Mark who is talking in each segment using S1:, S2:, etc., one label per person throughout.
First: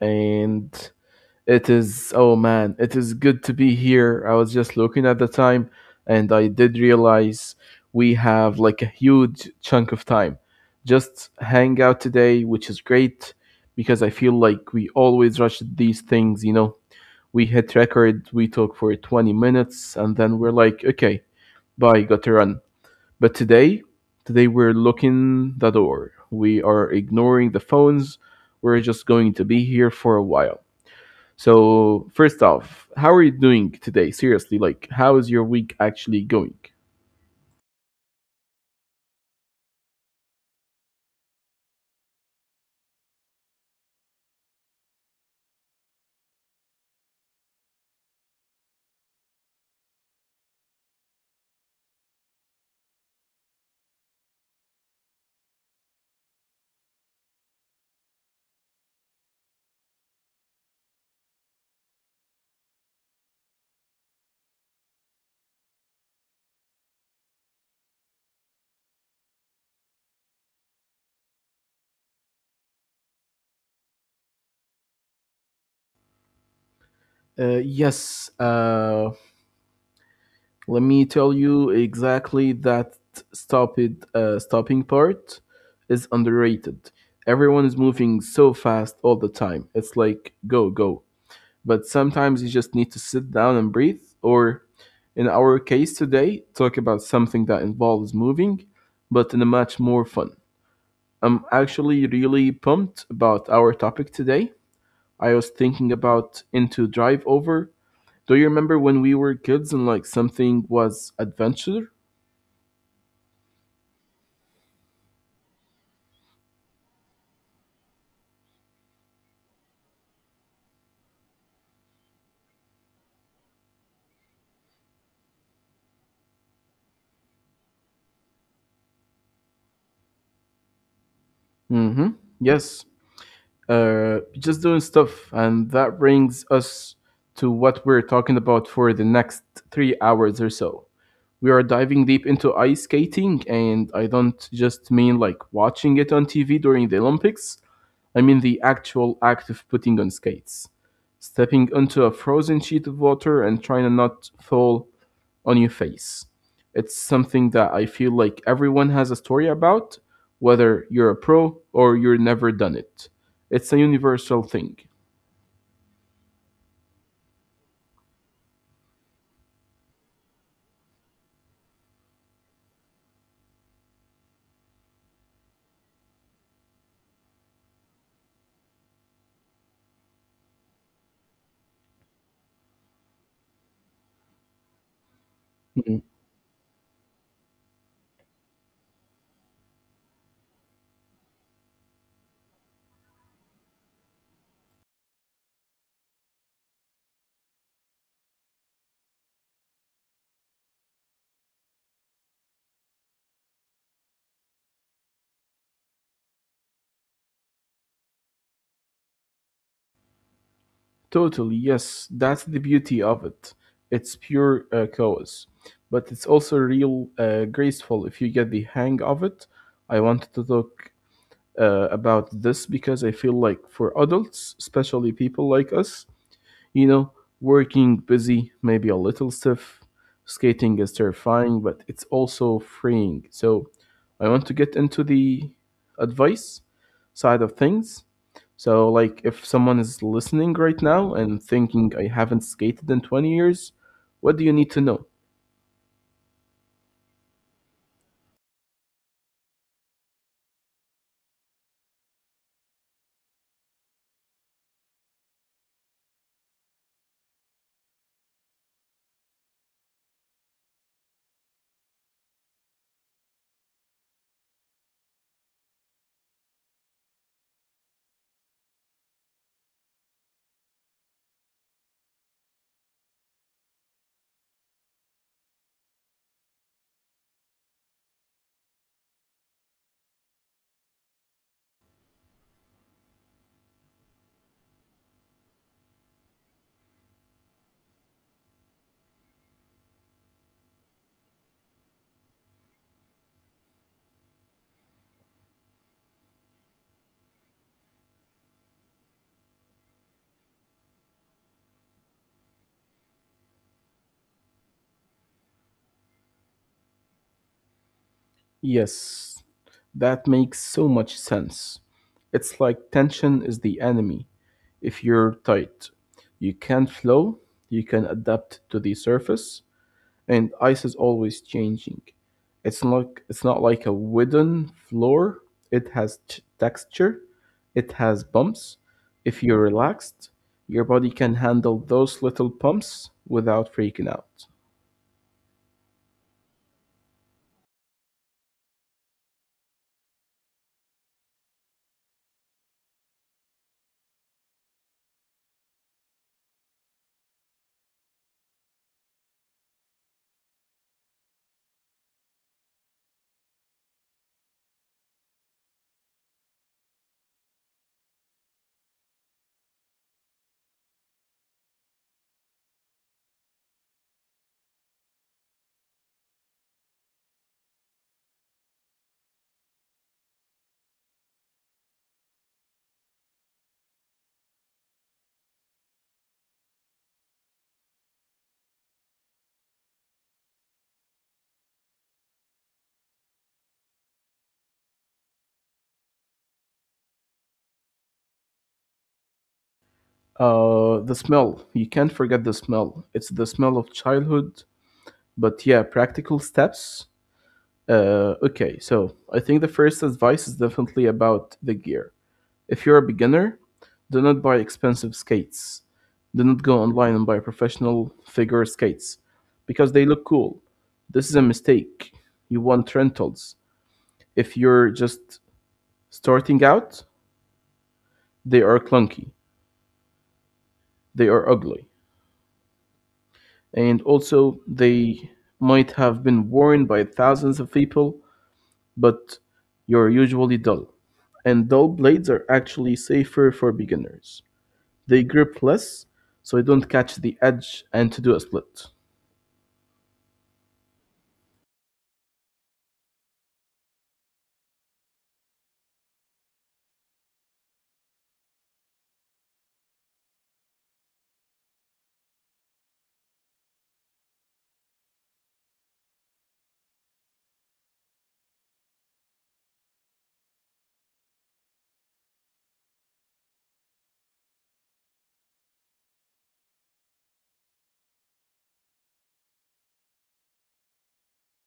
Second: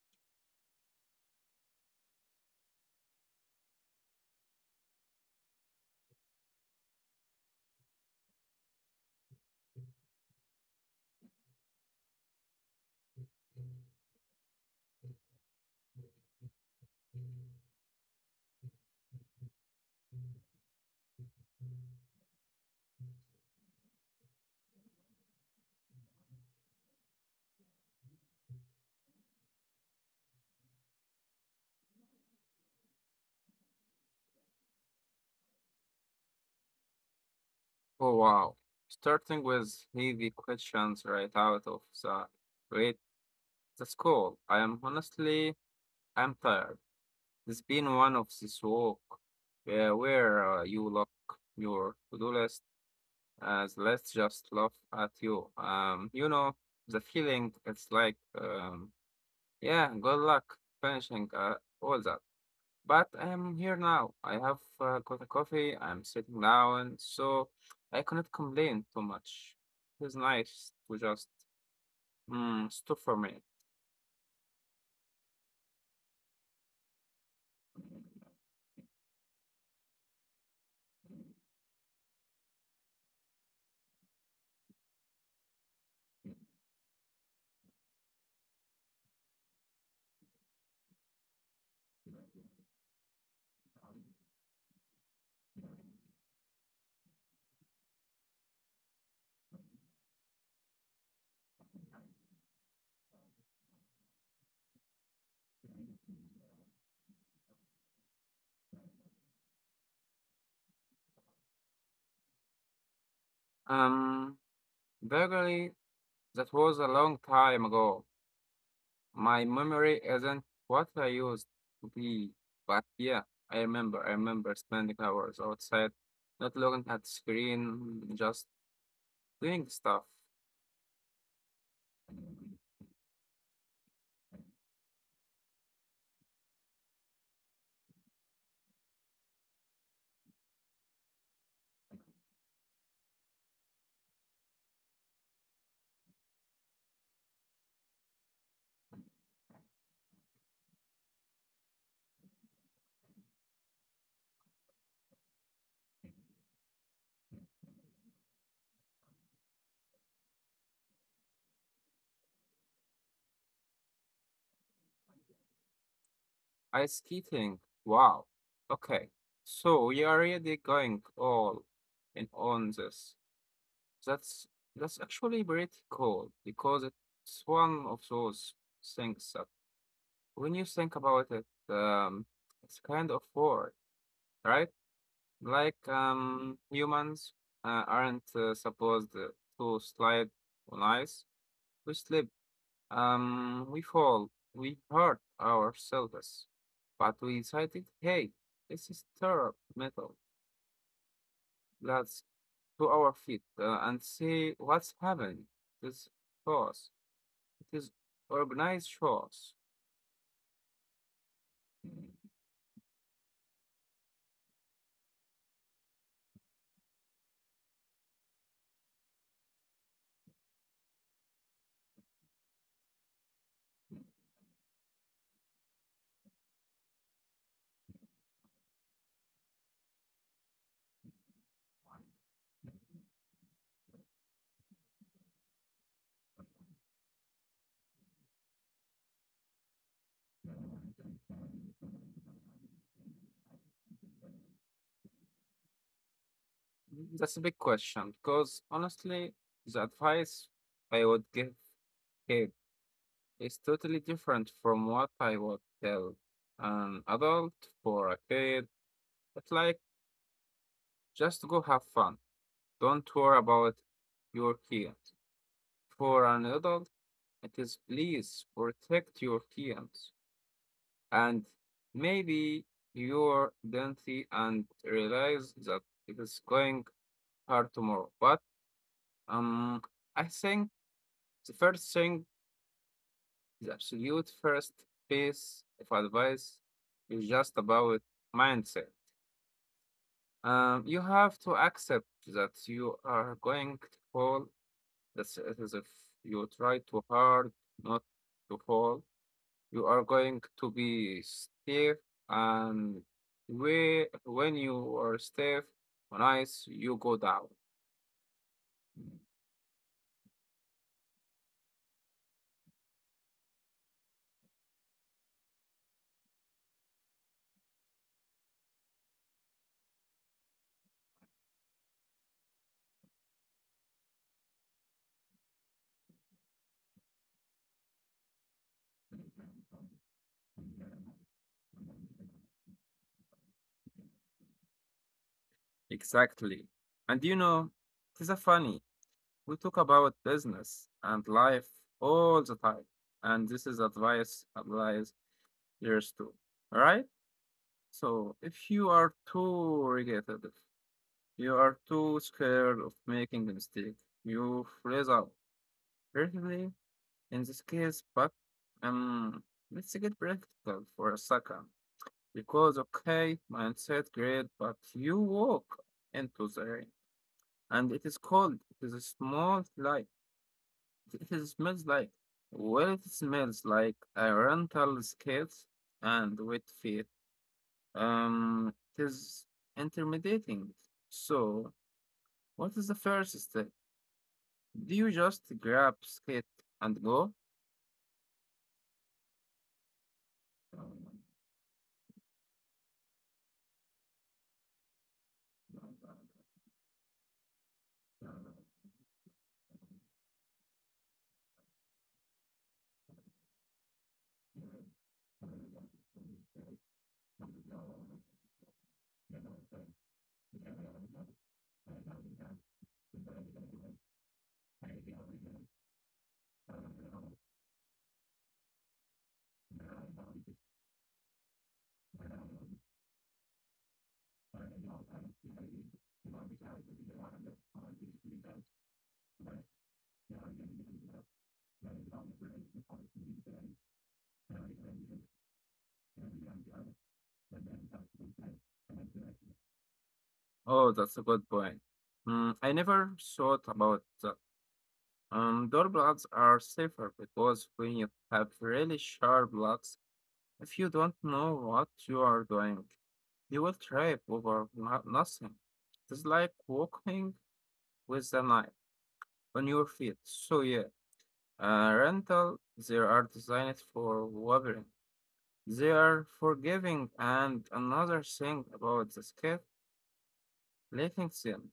S1: And it is, oh man, it is good to be here. I was just looking at the time and I did realize we have like a huge chunk of time. Just hang out today, which is great because I feel like we always rush these things, We hit record, we talk for 20 minutes, and then we're like, okay, bye, got to run. But today we're looking the door. We are ignoring the phones. We're just going to be here for a while. So, first off, how are you doing today? Seriously, like, how is your week actually going?
S2: Oh wow. Starting with heavy questions right out of the great, that's cool. I am honestly I'm tired. It's been one of this walk, where you lock your to-do list as let's just laugh at you. You know the feeling. It's like yeah, good luck finishing all that. But I'm here now. I have got a coffee. I'm sitting down, so I cannot complain too much. It's nice to just stop for me.
S1: Yes, let me tell you exactly that stop it, stopping part is underrated. Everyone is moving so fast all the time. It's like, go, go. But sometimes you just need to sit down and breathe, or in our case today, talk about something that involves moving, but in a much more fun. I'm actually really pumped about our topic today. I was thinking about into drive over. Do you remember when we were kids and like something was adventure?
S2: Um, vaguely, that was a long time ago. My memory isn't what I used to be. But yeah, I remember spending hours outside, not looking at screen, just doing stuff.
S1: Mm-hmm. Yes. Just doing stuff, and that brings us to what we're talking about for the next 3 hours or so. We are diving deep into ice skating, and I don't just mean like watching it on TV during the Olympics. I mean the actual act of putting on skates, stepping onto a frozen sheet of water and trying to not fall on your face. It's something that I feel like everyone has a story about, whether you're a pro or you're never done it. It's a universal thing.
S2: Ice skating. Wow. Okay. So we are really going all in on this. That's that's actually pretty cool because it's one of those things that when you think about it, it's kind of war, right? Like
S1: Mm-hmm.
S2: humans aren't supposed to slide on ice. We slip, we fall, we hurt ourselves, but we decided, hey, this is terra metal. Let's to our feet and see what's happening. This chaos. It is organized chaos.
S1: Totally, yes. That's the beauty of it. It's pure chaos, but it's also real graceful if you get the hang of it. I wanted to talk about this because I feel like for adults, especially people like us, you know, working busy, maybe a little stiff. Skating is terrifying, but it's also freeing. So I want to get into the advice side of things. So, like, if someone is listening right now and thinking, I haven't skated in 20 years, what do you need to know?
S2: That's a big question because honestly, the advice I would give kid is totally different from what I would tell an adult for a kid. It's like just go have fun. Don't worry about your kid. For an adult, it is please protect your kids and maybe your identity, and realize that it is going hard tomorrow. But um, I think the first thing, the absolute first piece of advice is just about mindset. You have to accept that you are going to fall. That's it is if you try too hard not to fall, you are going to be stiff, and we, when you are stiff on ice, you go down.
S1: Yes, that makes so much sense. It's like tension is the enemy. If you're tight, you can not flow, you can adapt to the surface, and ice is always changing. It's not like a wooden floor. It has texture. It has bumps. If you're relaxed, your body can handle those little bumps without freaking out.
S2: Exactly. And you know, it is a funny. We talk about business and life all the time. And this is advice applies years too. All right? So if you are too regulated, you are too scared of making a mistake. You freeze out. Certainly, in this case, but um, let's get practical for a second. Because, okay, mindset, great, but you walk into the rain and it is cold. It is small, like it is smells like. Well, it smells like a rental skates and wet feet. It is intimidating. So, what is the first step? Do you just grab skit and go?
S1: The smell. You can't forget the smell. It's the smell of childhood. But yeah, practical steps. Okay, so I think the first advice is definitely about the gear. If you're a beginner, do not buy expensive skates. Do not go online and buy professional figure skates because they look cool. This is a mistake. You want rentals. If you're just starting out, they are clunky, they are ugly, and also they might have been worn by thousands of people, but you're usually dull. And dull blades are actually safer for beginners. They grip less so you don't catch the edge and to do a split.
S2: Oh, that's a good point. I never thought about that. Door blocks are safer because when you have really sharp blocks, if you don't know what you are doing, you will trip over nothing. It's like walking with a knife on your feet. So yeah, uh, rental, they are designed for wobbling. They are forgiving, and another thing about the scale, letting them.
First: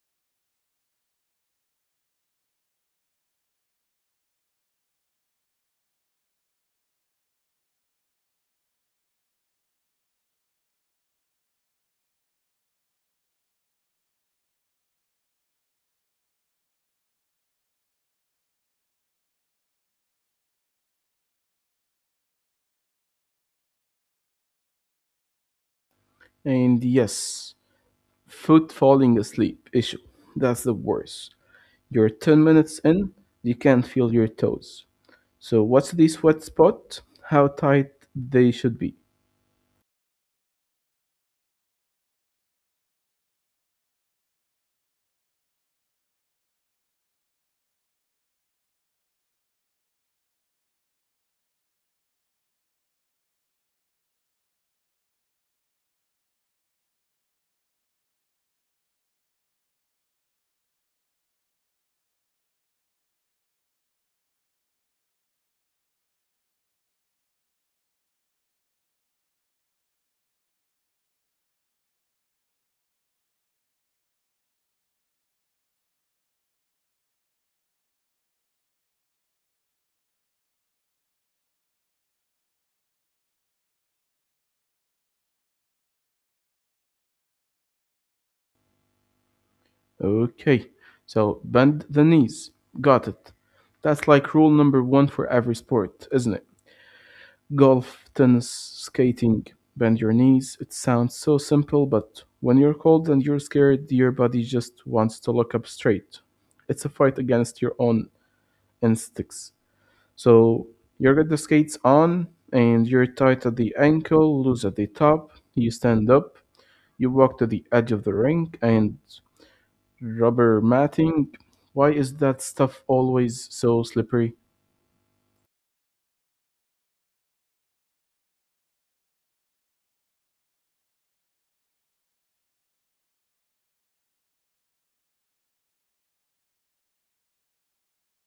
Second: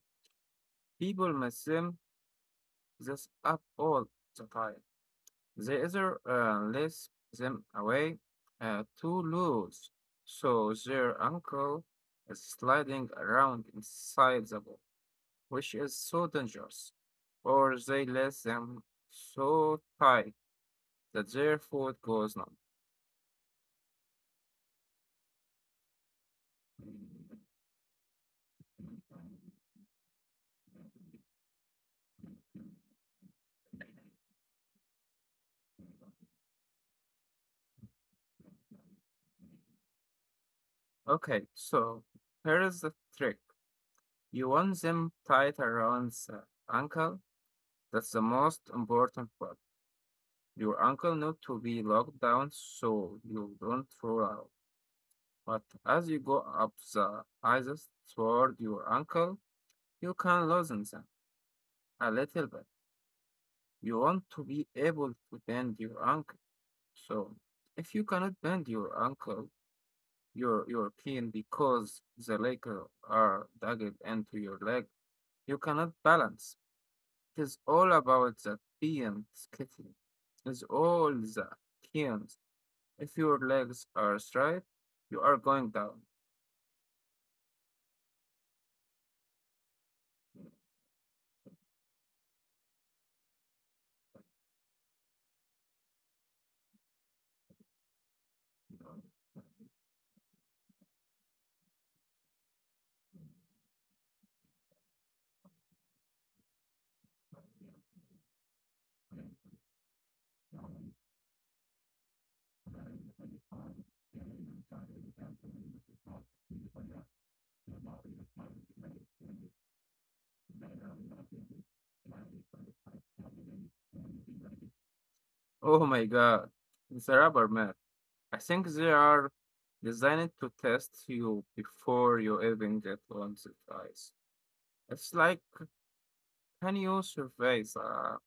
S2: People mess them this up all the time. They either lace them away too loose, so their ankle is sliding around inside the ball, which is so dangerous, or they lace them so tight that their foot goes numb.
S1: And yes, foot falling asleep issue. That's the worst. You're 10 minutes in, you can't feel your toes. So, what's the sweat spot? How tight they should be.
S2: Okay, so here is the trick. You want them tied around the ankle. That's the most important part. Your ankle need to be locked down so you don't fall out. But as you go up the ices toward your ankle, you can loosen them a little bit. You want to be able to bend your ankle. So if you cannot bend your ankle, your pin because the legs are dug into your leg. You cannot balance. It is all about that being skiffy. It's all the kins. If your legs are straight, you are going down.
S1: Okay, so bend the knees. Got it. That's like rule number one for every sport, isn't it? Golf, tennis, skating. Bend your knees. It sounds so simple, but when you're cold and you're scared, your body just wants to look up straight. It's a fight against your own instincts. So you get the skates on and you're tight at the ankle, loose at the top. You stand up, you walk to the edge of the rink and rubber matting. Why is that stuff always so slippery?
S2: Oh my god, it's a rubber mat. I think they are designed to test you before you even get on the ice. It's like, can you survive a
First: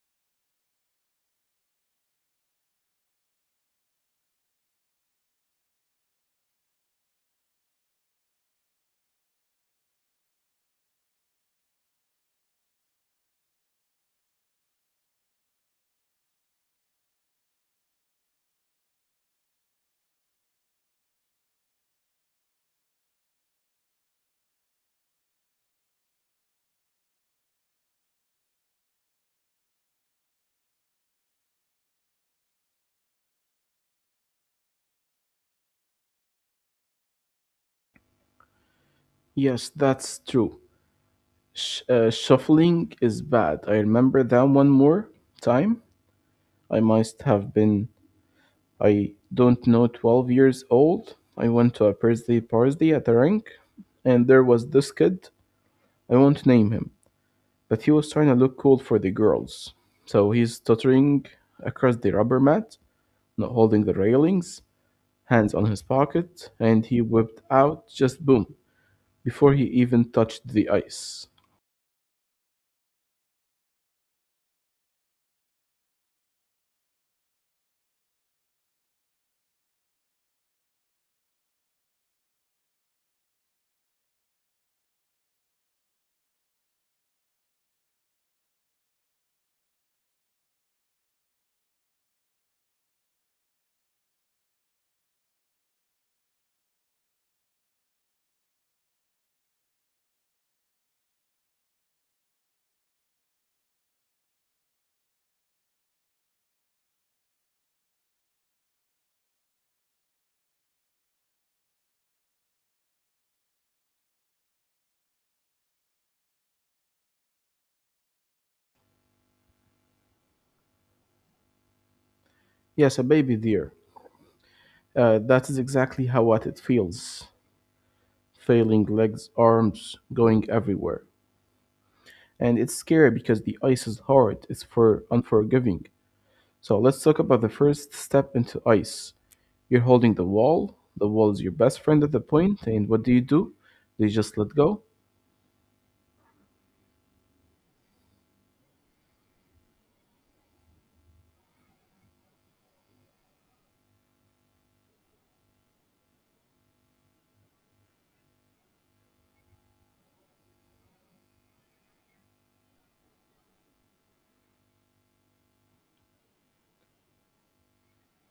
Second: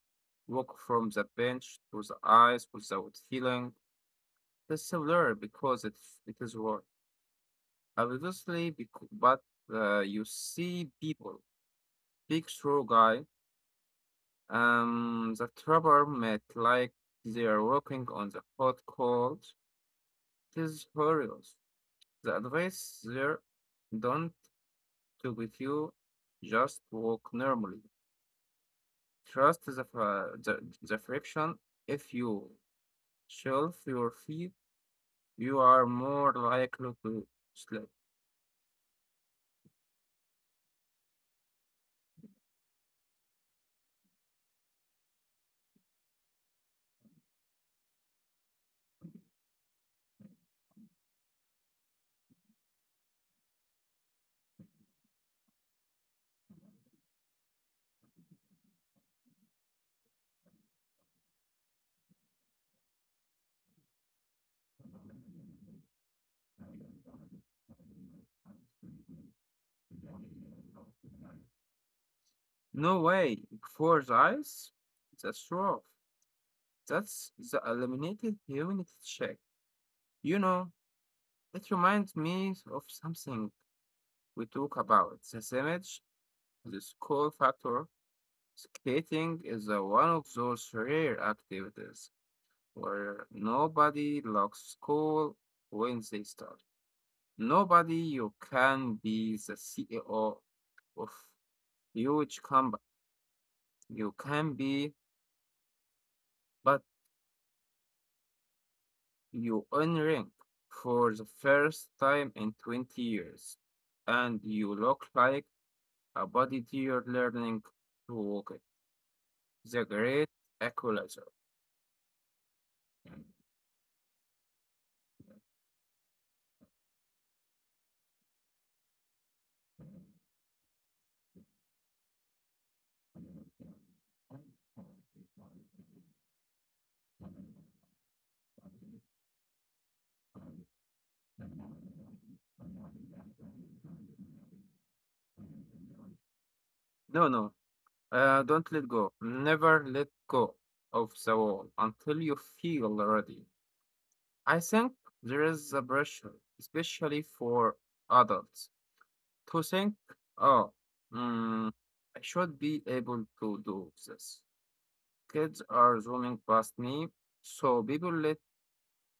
S2: walk from the bench to the ice without feeling? It's similar because it is work. Obviously, because, but you see people, big show guy, the trapper met like they are walking on the hot coals. It is hilarious. The advice there, don't to with you, just walk normally. Trust the friction. If you shelf your feet, you are more likely to slip.
S1: Yes, that's true. Shuffling is bad. I remember that one more time. I must have been, I don't know, 12 years old. I went to a birthday party at a rink, and there was this kid. I won't name him, but he was trying to look cool for the girls. So he's tottering across the rubber mat, not holding the railings, hands on his pocket, and he whipped out just boom before he even touched the ice.
S2: No way. Four eyes? That's rough. That's the eliminated humanity check. You know, it reminds me of something we talk about. This image, the school factor. Skating is a, one of those rare activities where nobody locks school when they start. Nobody you can be the CEO of huge company. You can be, but you own rent for the first time in 20 years, and you look like a bodybuilder learning to walk it. The great equalizer.
S1: Yes, a baby deer. That is exactly how what it feels. Failing legs, arms, going everywhere. And it's scary because the ice is hard, it's for unforgiving. So let's talk about the first step into ice. You're holding the wall is your best friend at the point. And what do you do? They just let go?
S2: No, no, don't let go. Never let go of the wall until you feel ready. I think there is a pressure, especially for adults, to think, oh, mm, I should be able to do this. Kids are zooming past me, so people let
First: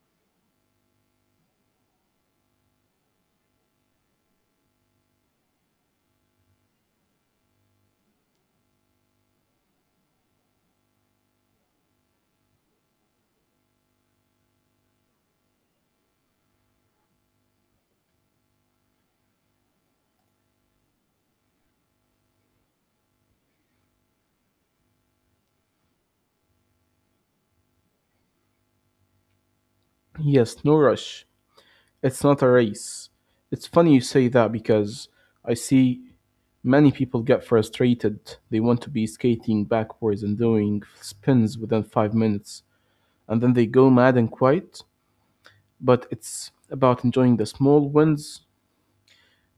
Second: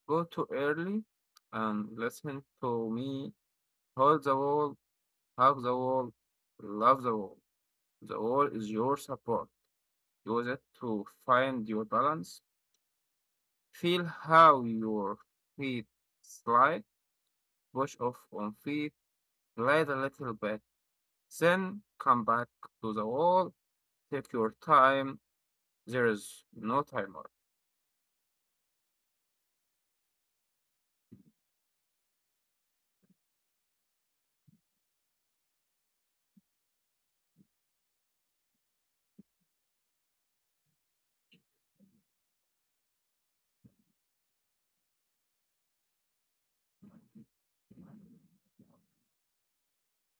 S2: go too early and listen to me. Hold the wall, hug the wall, love the wall. The wall is your support. Use it to find your balance. Feel how your feet slide, push off on feet, glide a little bit, then come back to the wall. Take your time. There is no timer.
S1: Yes, no rush. It's not a race. It's funny you say that because I see many people get frustrated. They want to be skating backwards and doing spins within 5 minutes. And then they go mad and quiet. But it's about enjoying the small wins.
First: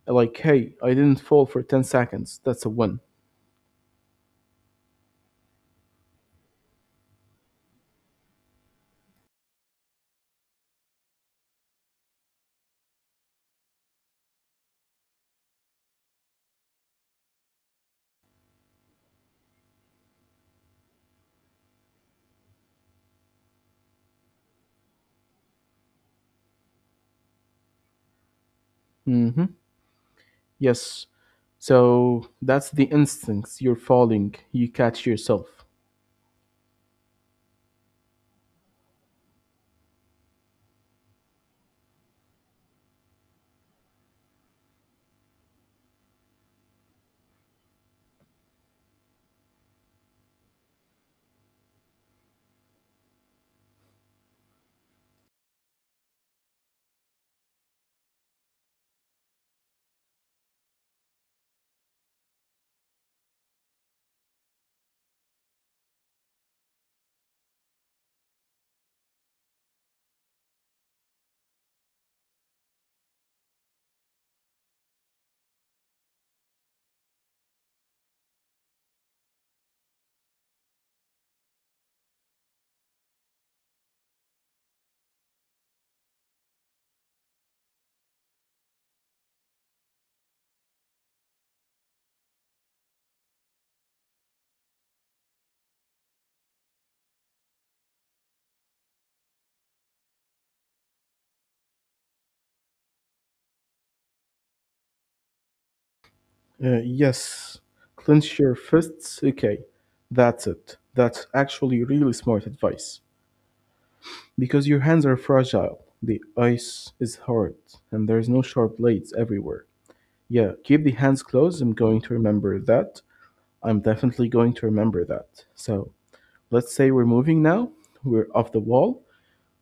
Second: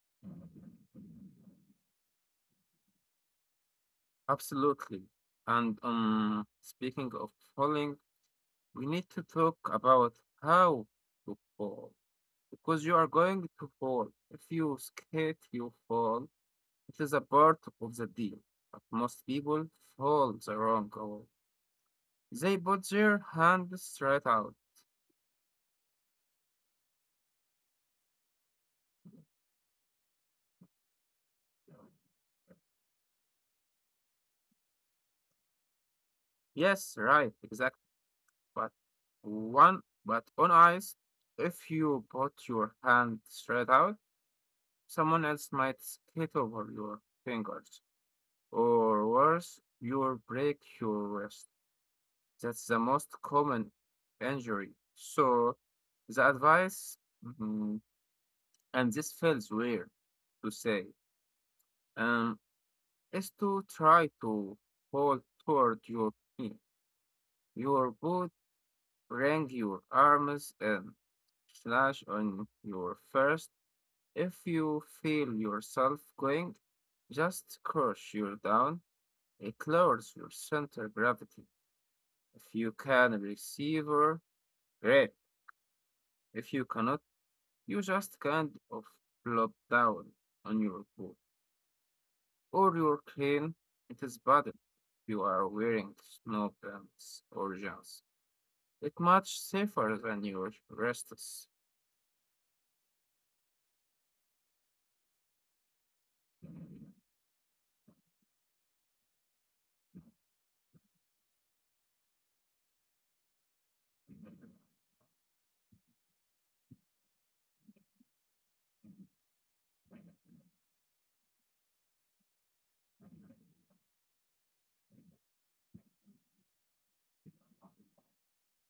S1: Like, hey, I didn't fall for 10 seconds. That's a win.
S2: Absolutely. And speaking of falling, we need to talk about how to fall because you are going to fall. If you skate, you fall. It is a part of the deal. But most people fall the wrong way. They put their hand straight out.
S1: hmm Yes. So that's the instincts. You're falling. You catch yourself.
S2: Yes, right, exactly. But one, but on ice, if you put your hand straight out, someone else might skate over your fingers, or worse, you break your wrist. That's the most common injury. So, the advice, mm, and this feels weird to say, um, is to try to hold toward your knee. Your boot, bring your arms in, slash on your first. If you feel yourself going, just crush your down. It lowers your center gravity. If you can receiver, great. If you cannot, you just kind of flop down on your board or your clean it is button. You are wearing snow pants or jeans. It's much safer than your restless.
S1: Yes. Clench your fists. Okay. That's it. That's actually really smart advice. Because your hands are fragile. The ice is hard. And there's no sharp blades everywhere. Yeah. Keep the hands closed. I'm going to remember that. I'm definitely going to remember that. So let's say we're moving now. We're off the wall.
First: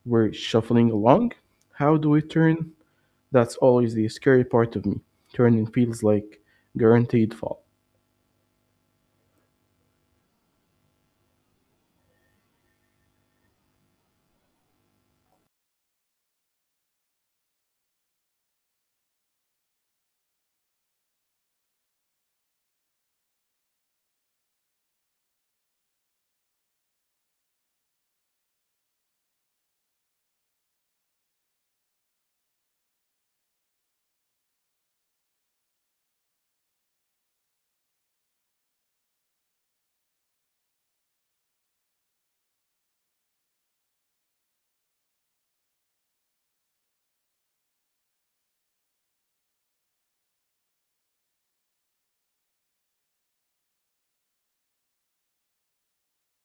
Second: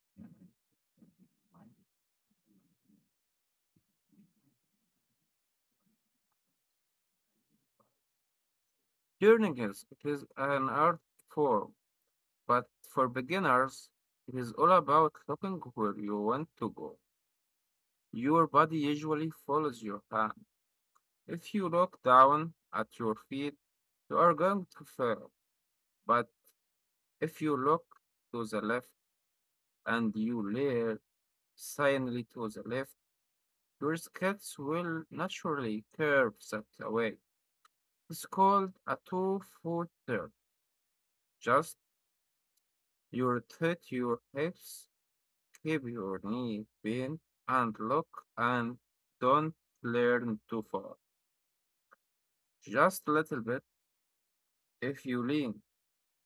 S1: We're shuffling along. How do we turn? That's always the scary part of me. Turning feels like guaranteed fall.
S2: Learning is it is an art form, but for beginners, it is all about looking where you want to go. Your body usually follows your hand. If you look down at your feet, you are going to fail. But if you look to the left and you leer silently to the left, your skates will naturally curve that way. It's called a two-foot turn. Just you rotate your hips, keep your knee bent, and look and don't lean too far. Just a little bit if you lean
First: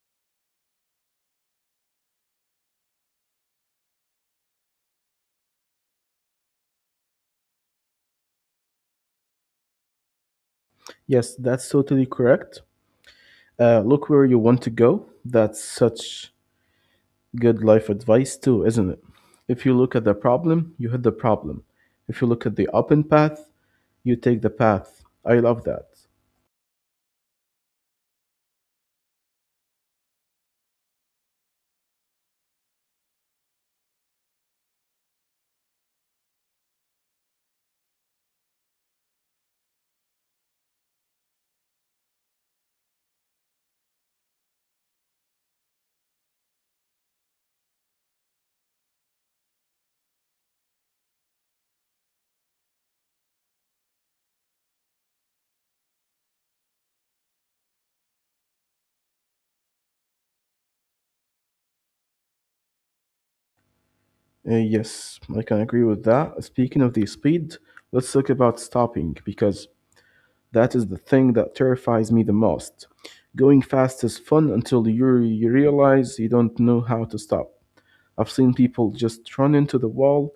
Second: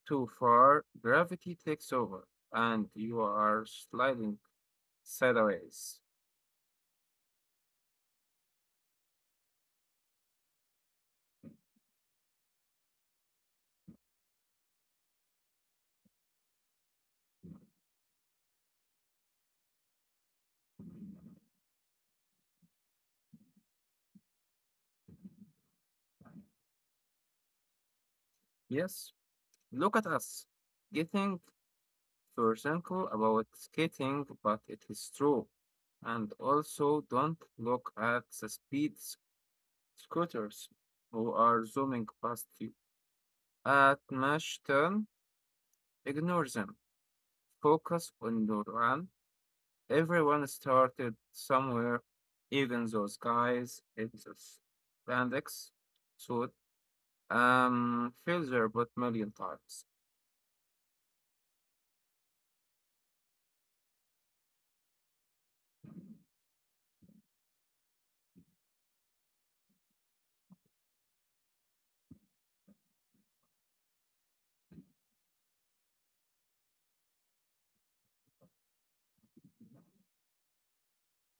S2: too far, gravity takes over and you are sliding sideways.
S1: Yes, that's totally correct. Look where you want to go. That's such good life advice, too, isn't it? If you look at the problem, you hit the problem. If you look at the open path, you take the path. I love that.
S2: Yes, look at us getting philosophical about skating, but it is true. And also, don't look at the scooters who are zooming past you. At Mach 10. Ignore them. Focus on your, everyone started somewhere, even those guys in the spandex suit failed their butt million times.
S1: Yes, I can agree with that. Speaking of the speed, let's talk about stopping because that is the thing that terrifies me the most. Going fast is fun until you realize you don't know how to stop. I've seen people just run into the wall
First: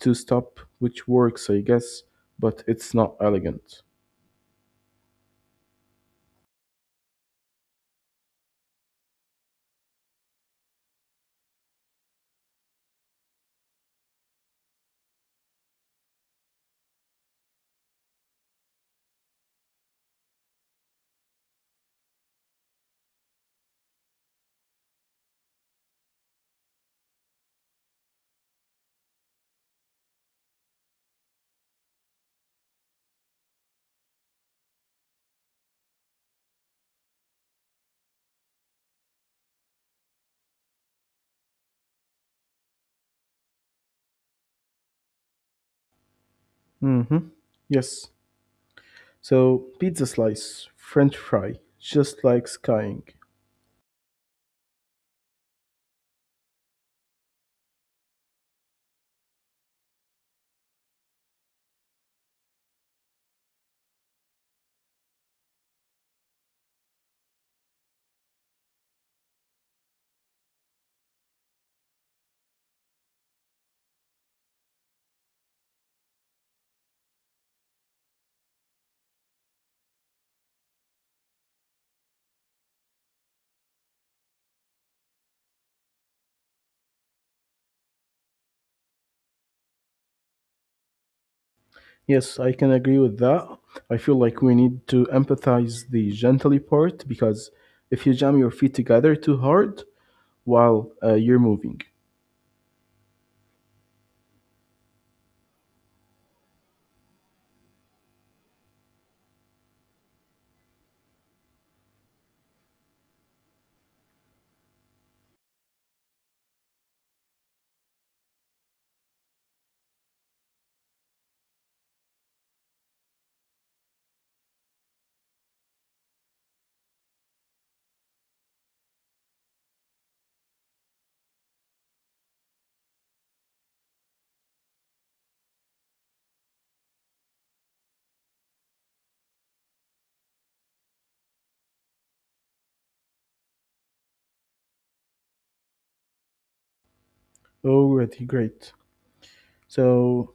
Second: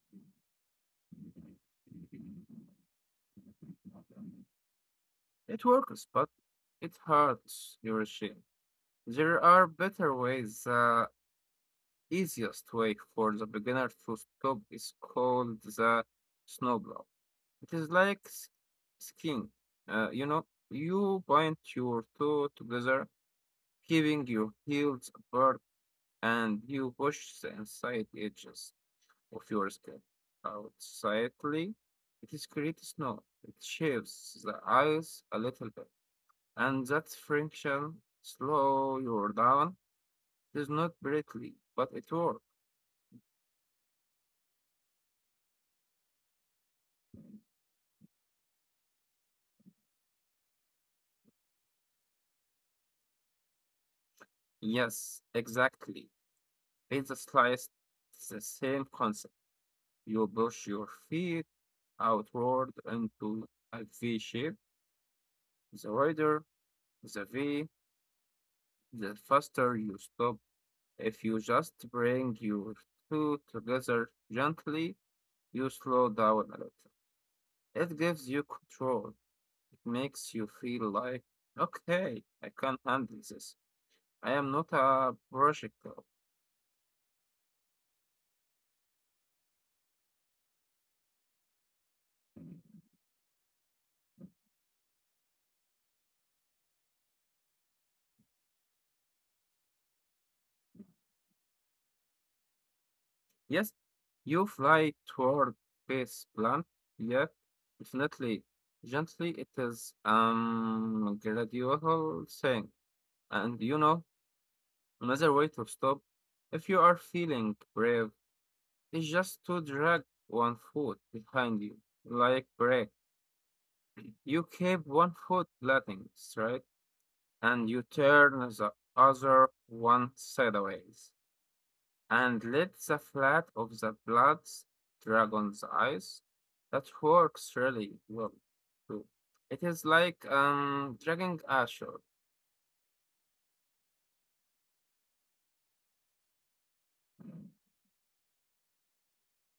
S1: to stop, which works, I guess, but it's not elegant.
S2: It works, but it hurts your shin. There are better ways. The easiest way for the beginner to stop is called the snowblow. It is like skiing. You know, you bind your toe together, keeping your heels apart and you push the inside edges of your skin out slightly. It is creates snow. It shapes the ice a little bit, and that friction slow you down. It is not brittle, but it works.
S1: Mm-hmm. Yes. So, pizza slice, french fry, just like skying.
S2: Yes, exactly. In the slice, it's the same concept. You push your feet outward into a V shape. The wider the V, the faster you stop. If you just bring your two together gently, you slow down a little. It gives you control. It makes you feel like, okay, I can handle this. I am not a projectile.
S1: Yes, I can agree with that. I feel like we need to empathize the gently part because if you jam your feet together too hard while you're moving.
S2: Yes, you fly toward this plant, yet definitely gently it is gradual thing. And you know, another way to stop if you are feeling brave, it's just to drag one foot behind you, like brake. You keep one foot letting straight, and you turn the other one sideways, and let the flat of the blades drag on the ice. That works really well, too. It is like dragging ashore.
S1: Already great. So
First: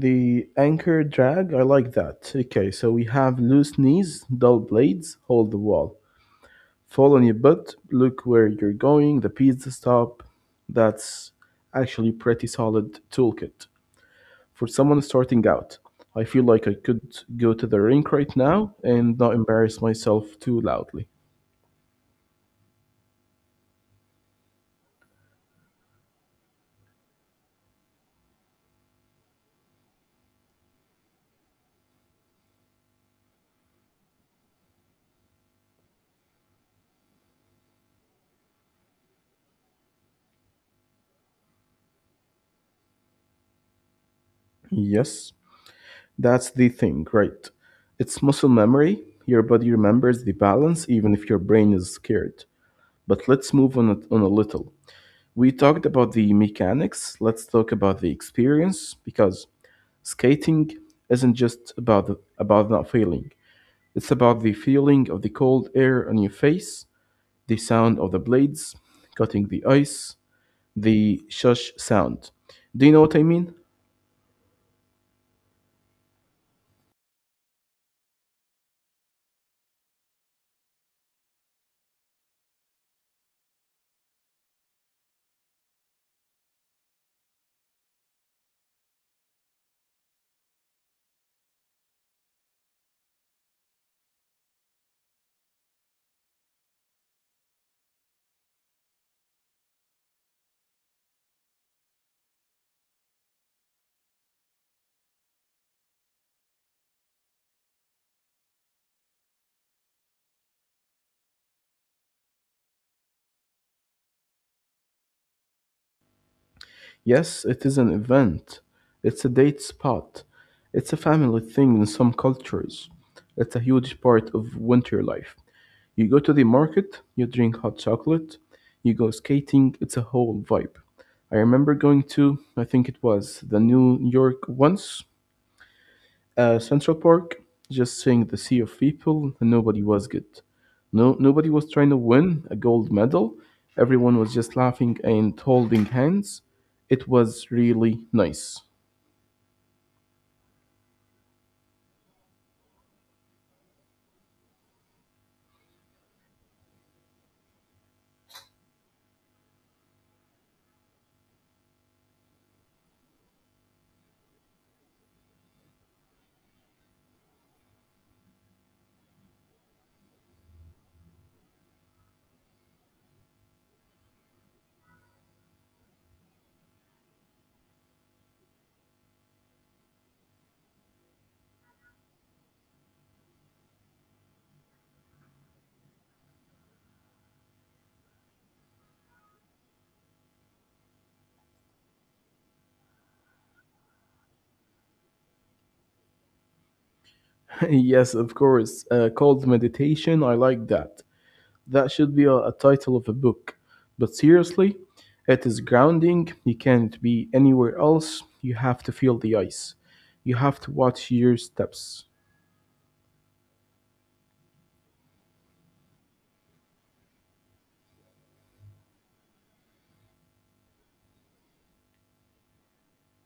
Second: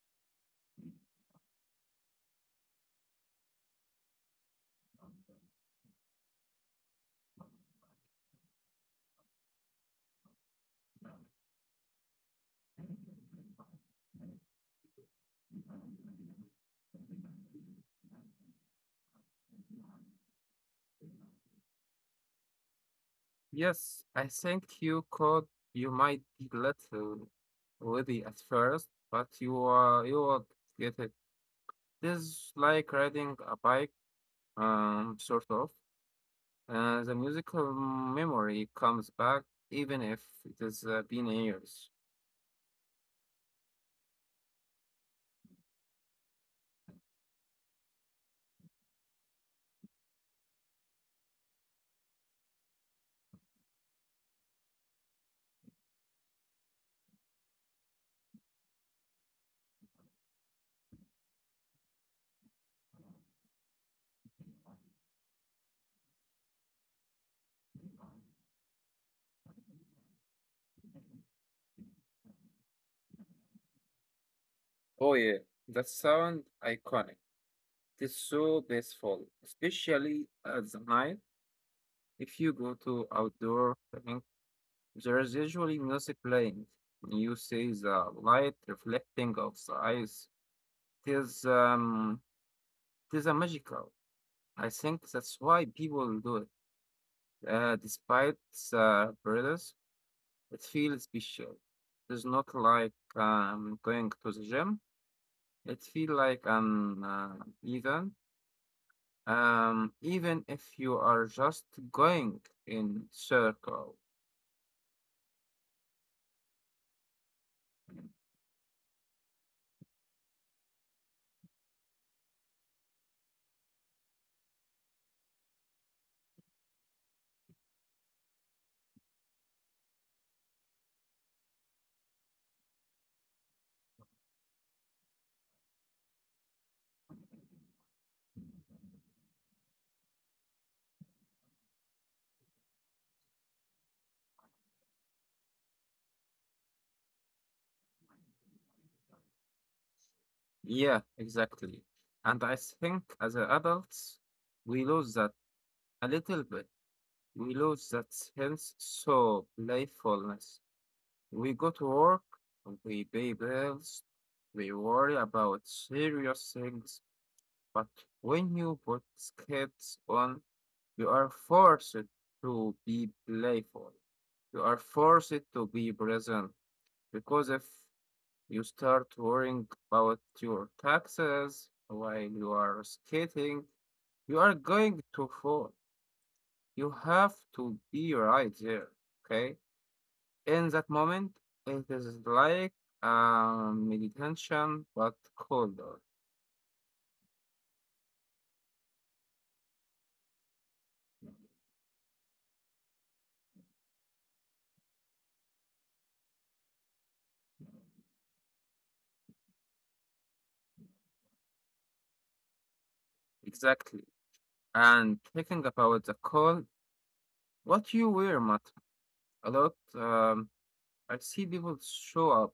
S1: the anchor drag, I like that. Okay, so we have loose knees, dull blades, hold the wall. Fall on your butt, look where you're going, the pizza stop. That's actually pretty solid toolkit. For someone starting out, I feel like I could go to the rink right now and not embarrass myself too loudly.
S2: Yes, I think you could. You might be little witty at first, but you you will get it. This is like riding a bike, sort of. The musical memory comes back even if it has been years.
S1: Yes, that's the thing, right? It's muscle memory. Your body remembers the balance even if your brain is scared. But let's move on, on a little. We talked about the mechanics, let's talk about the experience because skating isn't just about not feeling. It's about the feeling of the cold air on your face, the sound of the blades cutting the ice, the shush sound. Do you know what I mean?
S2: Oh yeah, that sound iconic. It's so peaceful, especially at the night. If you go to outdoor running, there is usually music playing. You see the light reflecting off the ice. It is um, it is a magical. I think that's why people do it. Despite the burdens, it feels special. It's not like going to the gym. It feels like an event, even if you are just going in circle.
S1: Yes, it is an event. It's a date spot. It's a family thing in some cultures. It's a huge part of winter life. You go to the market, you drink hot chocolate, you go skating, it's a whole vibe. I remember going to, I think it was the New York once, Central Park, just seeing the sea of people, nobody was good. No, nobody was trying to win a gold medal. Everyone was just laughing and holding hands. It was really nice.
S2: Yeah, exactly. And I think as adults, we lose that a little bit. We lose that sense, so playfulness. We go to work, we pay bills, we worry about serious things, but when you put skates on, you are forced to be playful. You are forced to be present because if you start worrying about your taxes while you are skating, you are going to fall. You have to be right there, okay? In that moment, it is like meditation, but colder.
S1: Yes, of course. Cold meditation. I like that. That should be a title of a book. But seriously, it is grounding. You can't be anywhere else. You have to feel the ice. You have to watch your steps.
S2: Exactly. And thinking about the cold, what you wear matter a lot. Um, I see people show up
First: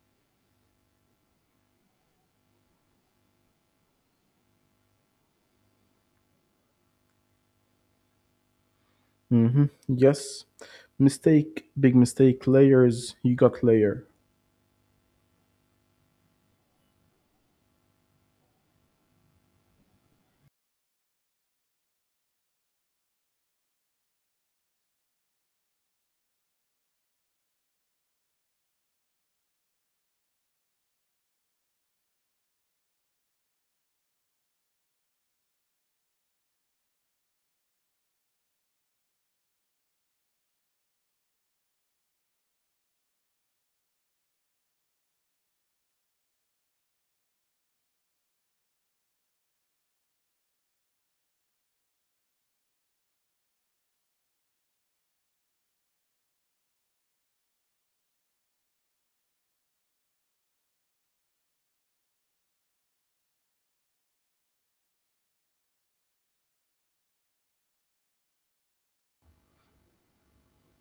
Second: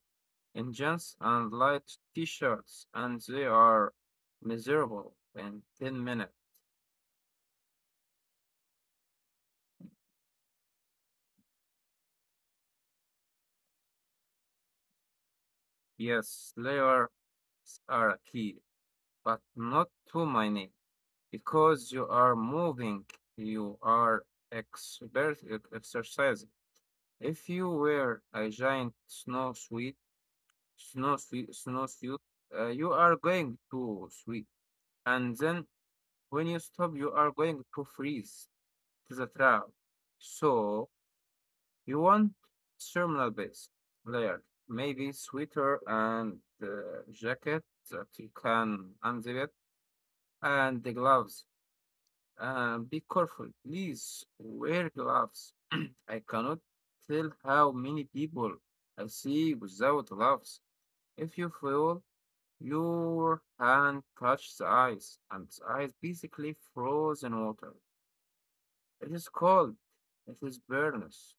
S2: in jeans and light t-shirts, and they are miserable in 10 minutes.
S1: Yes. Mistake, big mistake. Layers, you got layer.
S2: Yes, layers are a key, but not to my name, because you are moving, you are expert exercising. If you wear a giant snow suit, snow suit, you are going to sweat, and then when you stop, you are going to freeze to the trap. So you want thermal base layer, maybe sweater and jacket that you can unzip it, and the gloves. Be careful, please wear gloves. I cannot tell how many people I see without gloves. If you feel your hand touch the ice, and the ice basically frozen water. It is cold. It is burnous.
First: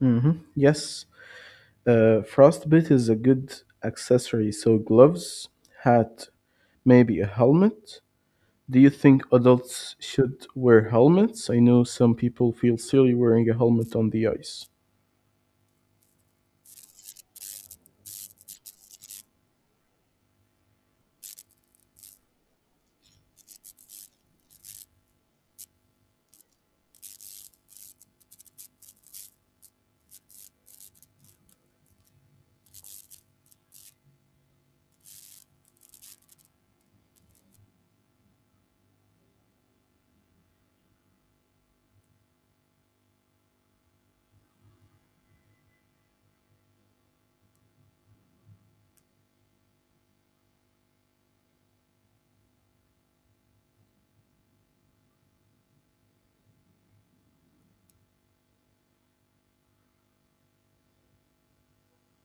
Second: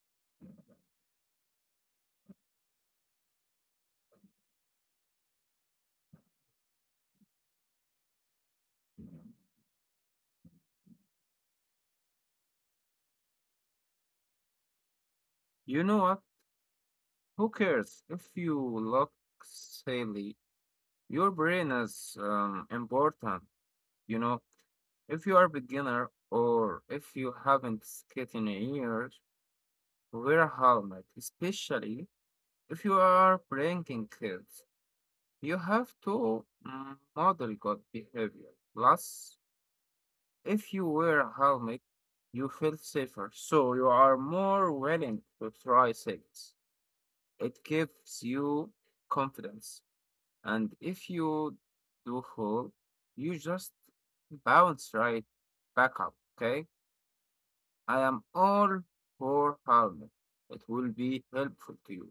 S1: Yes. Frostbite is a good accessory. So gloves, hat, maybe a helmet. Do you think adults should wear helmets? I know some people feel silly wearing a helmet on the ice.
S2: You know what? Who cares? If you look silly, your brain is important. You know, if you are beginner or if you haven't skated in years, wear a helmet. Especially if you are pranking kids, you have to model good behavior. Plus, if you wear a helmet, you feel safer, so you are more willing to try things. It gives you confidence. And if you do fall, you just bounce right back up, okay? I am all for helmet. It will be helpful to you.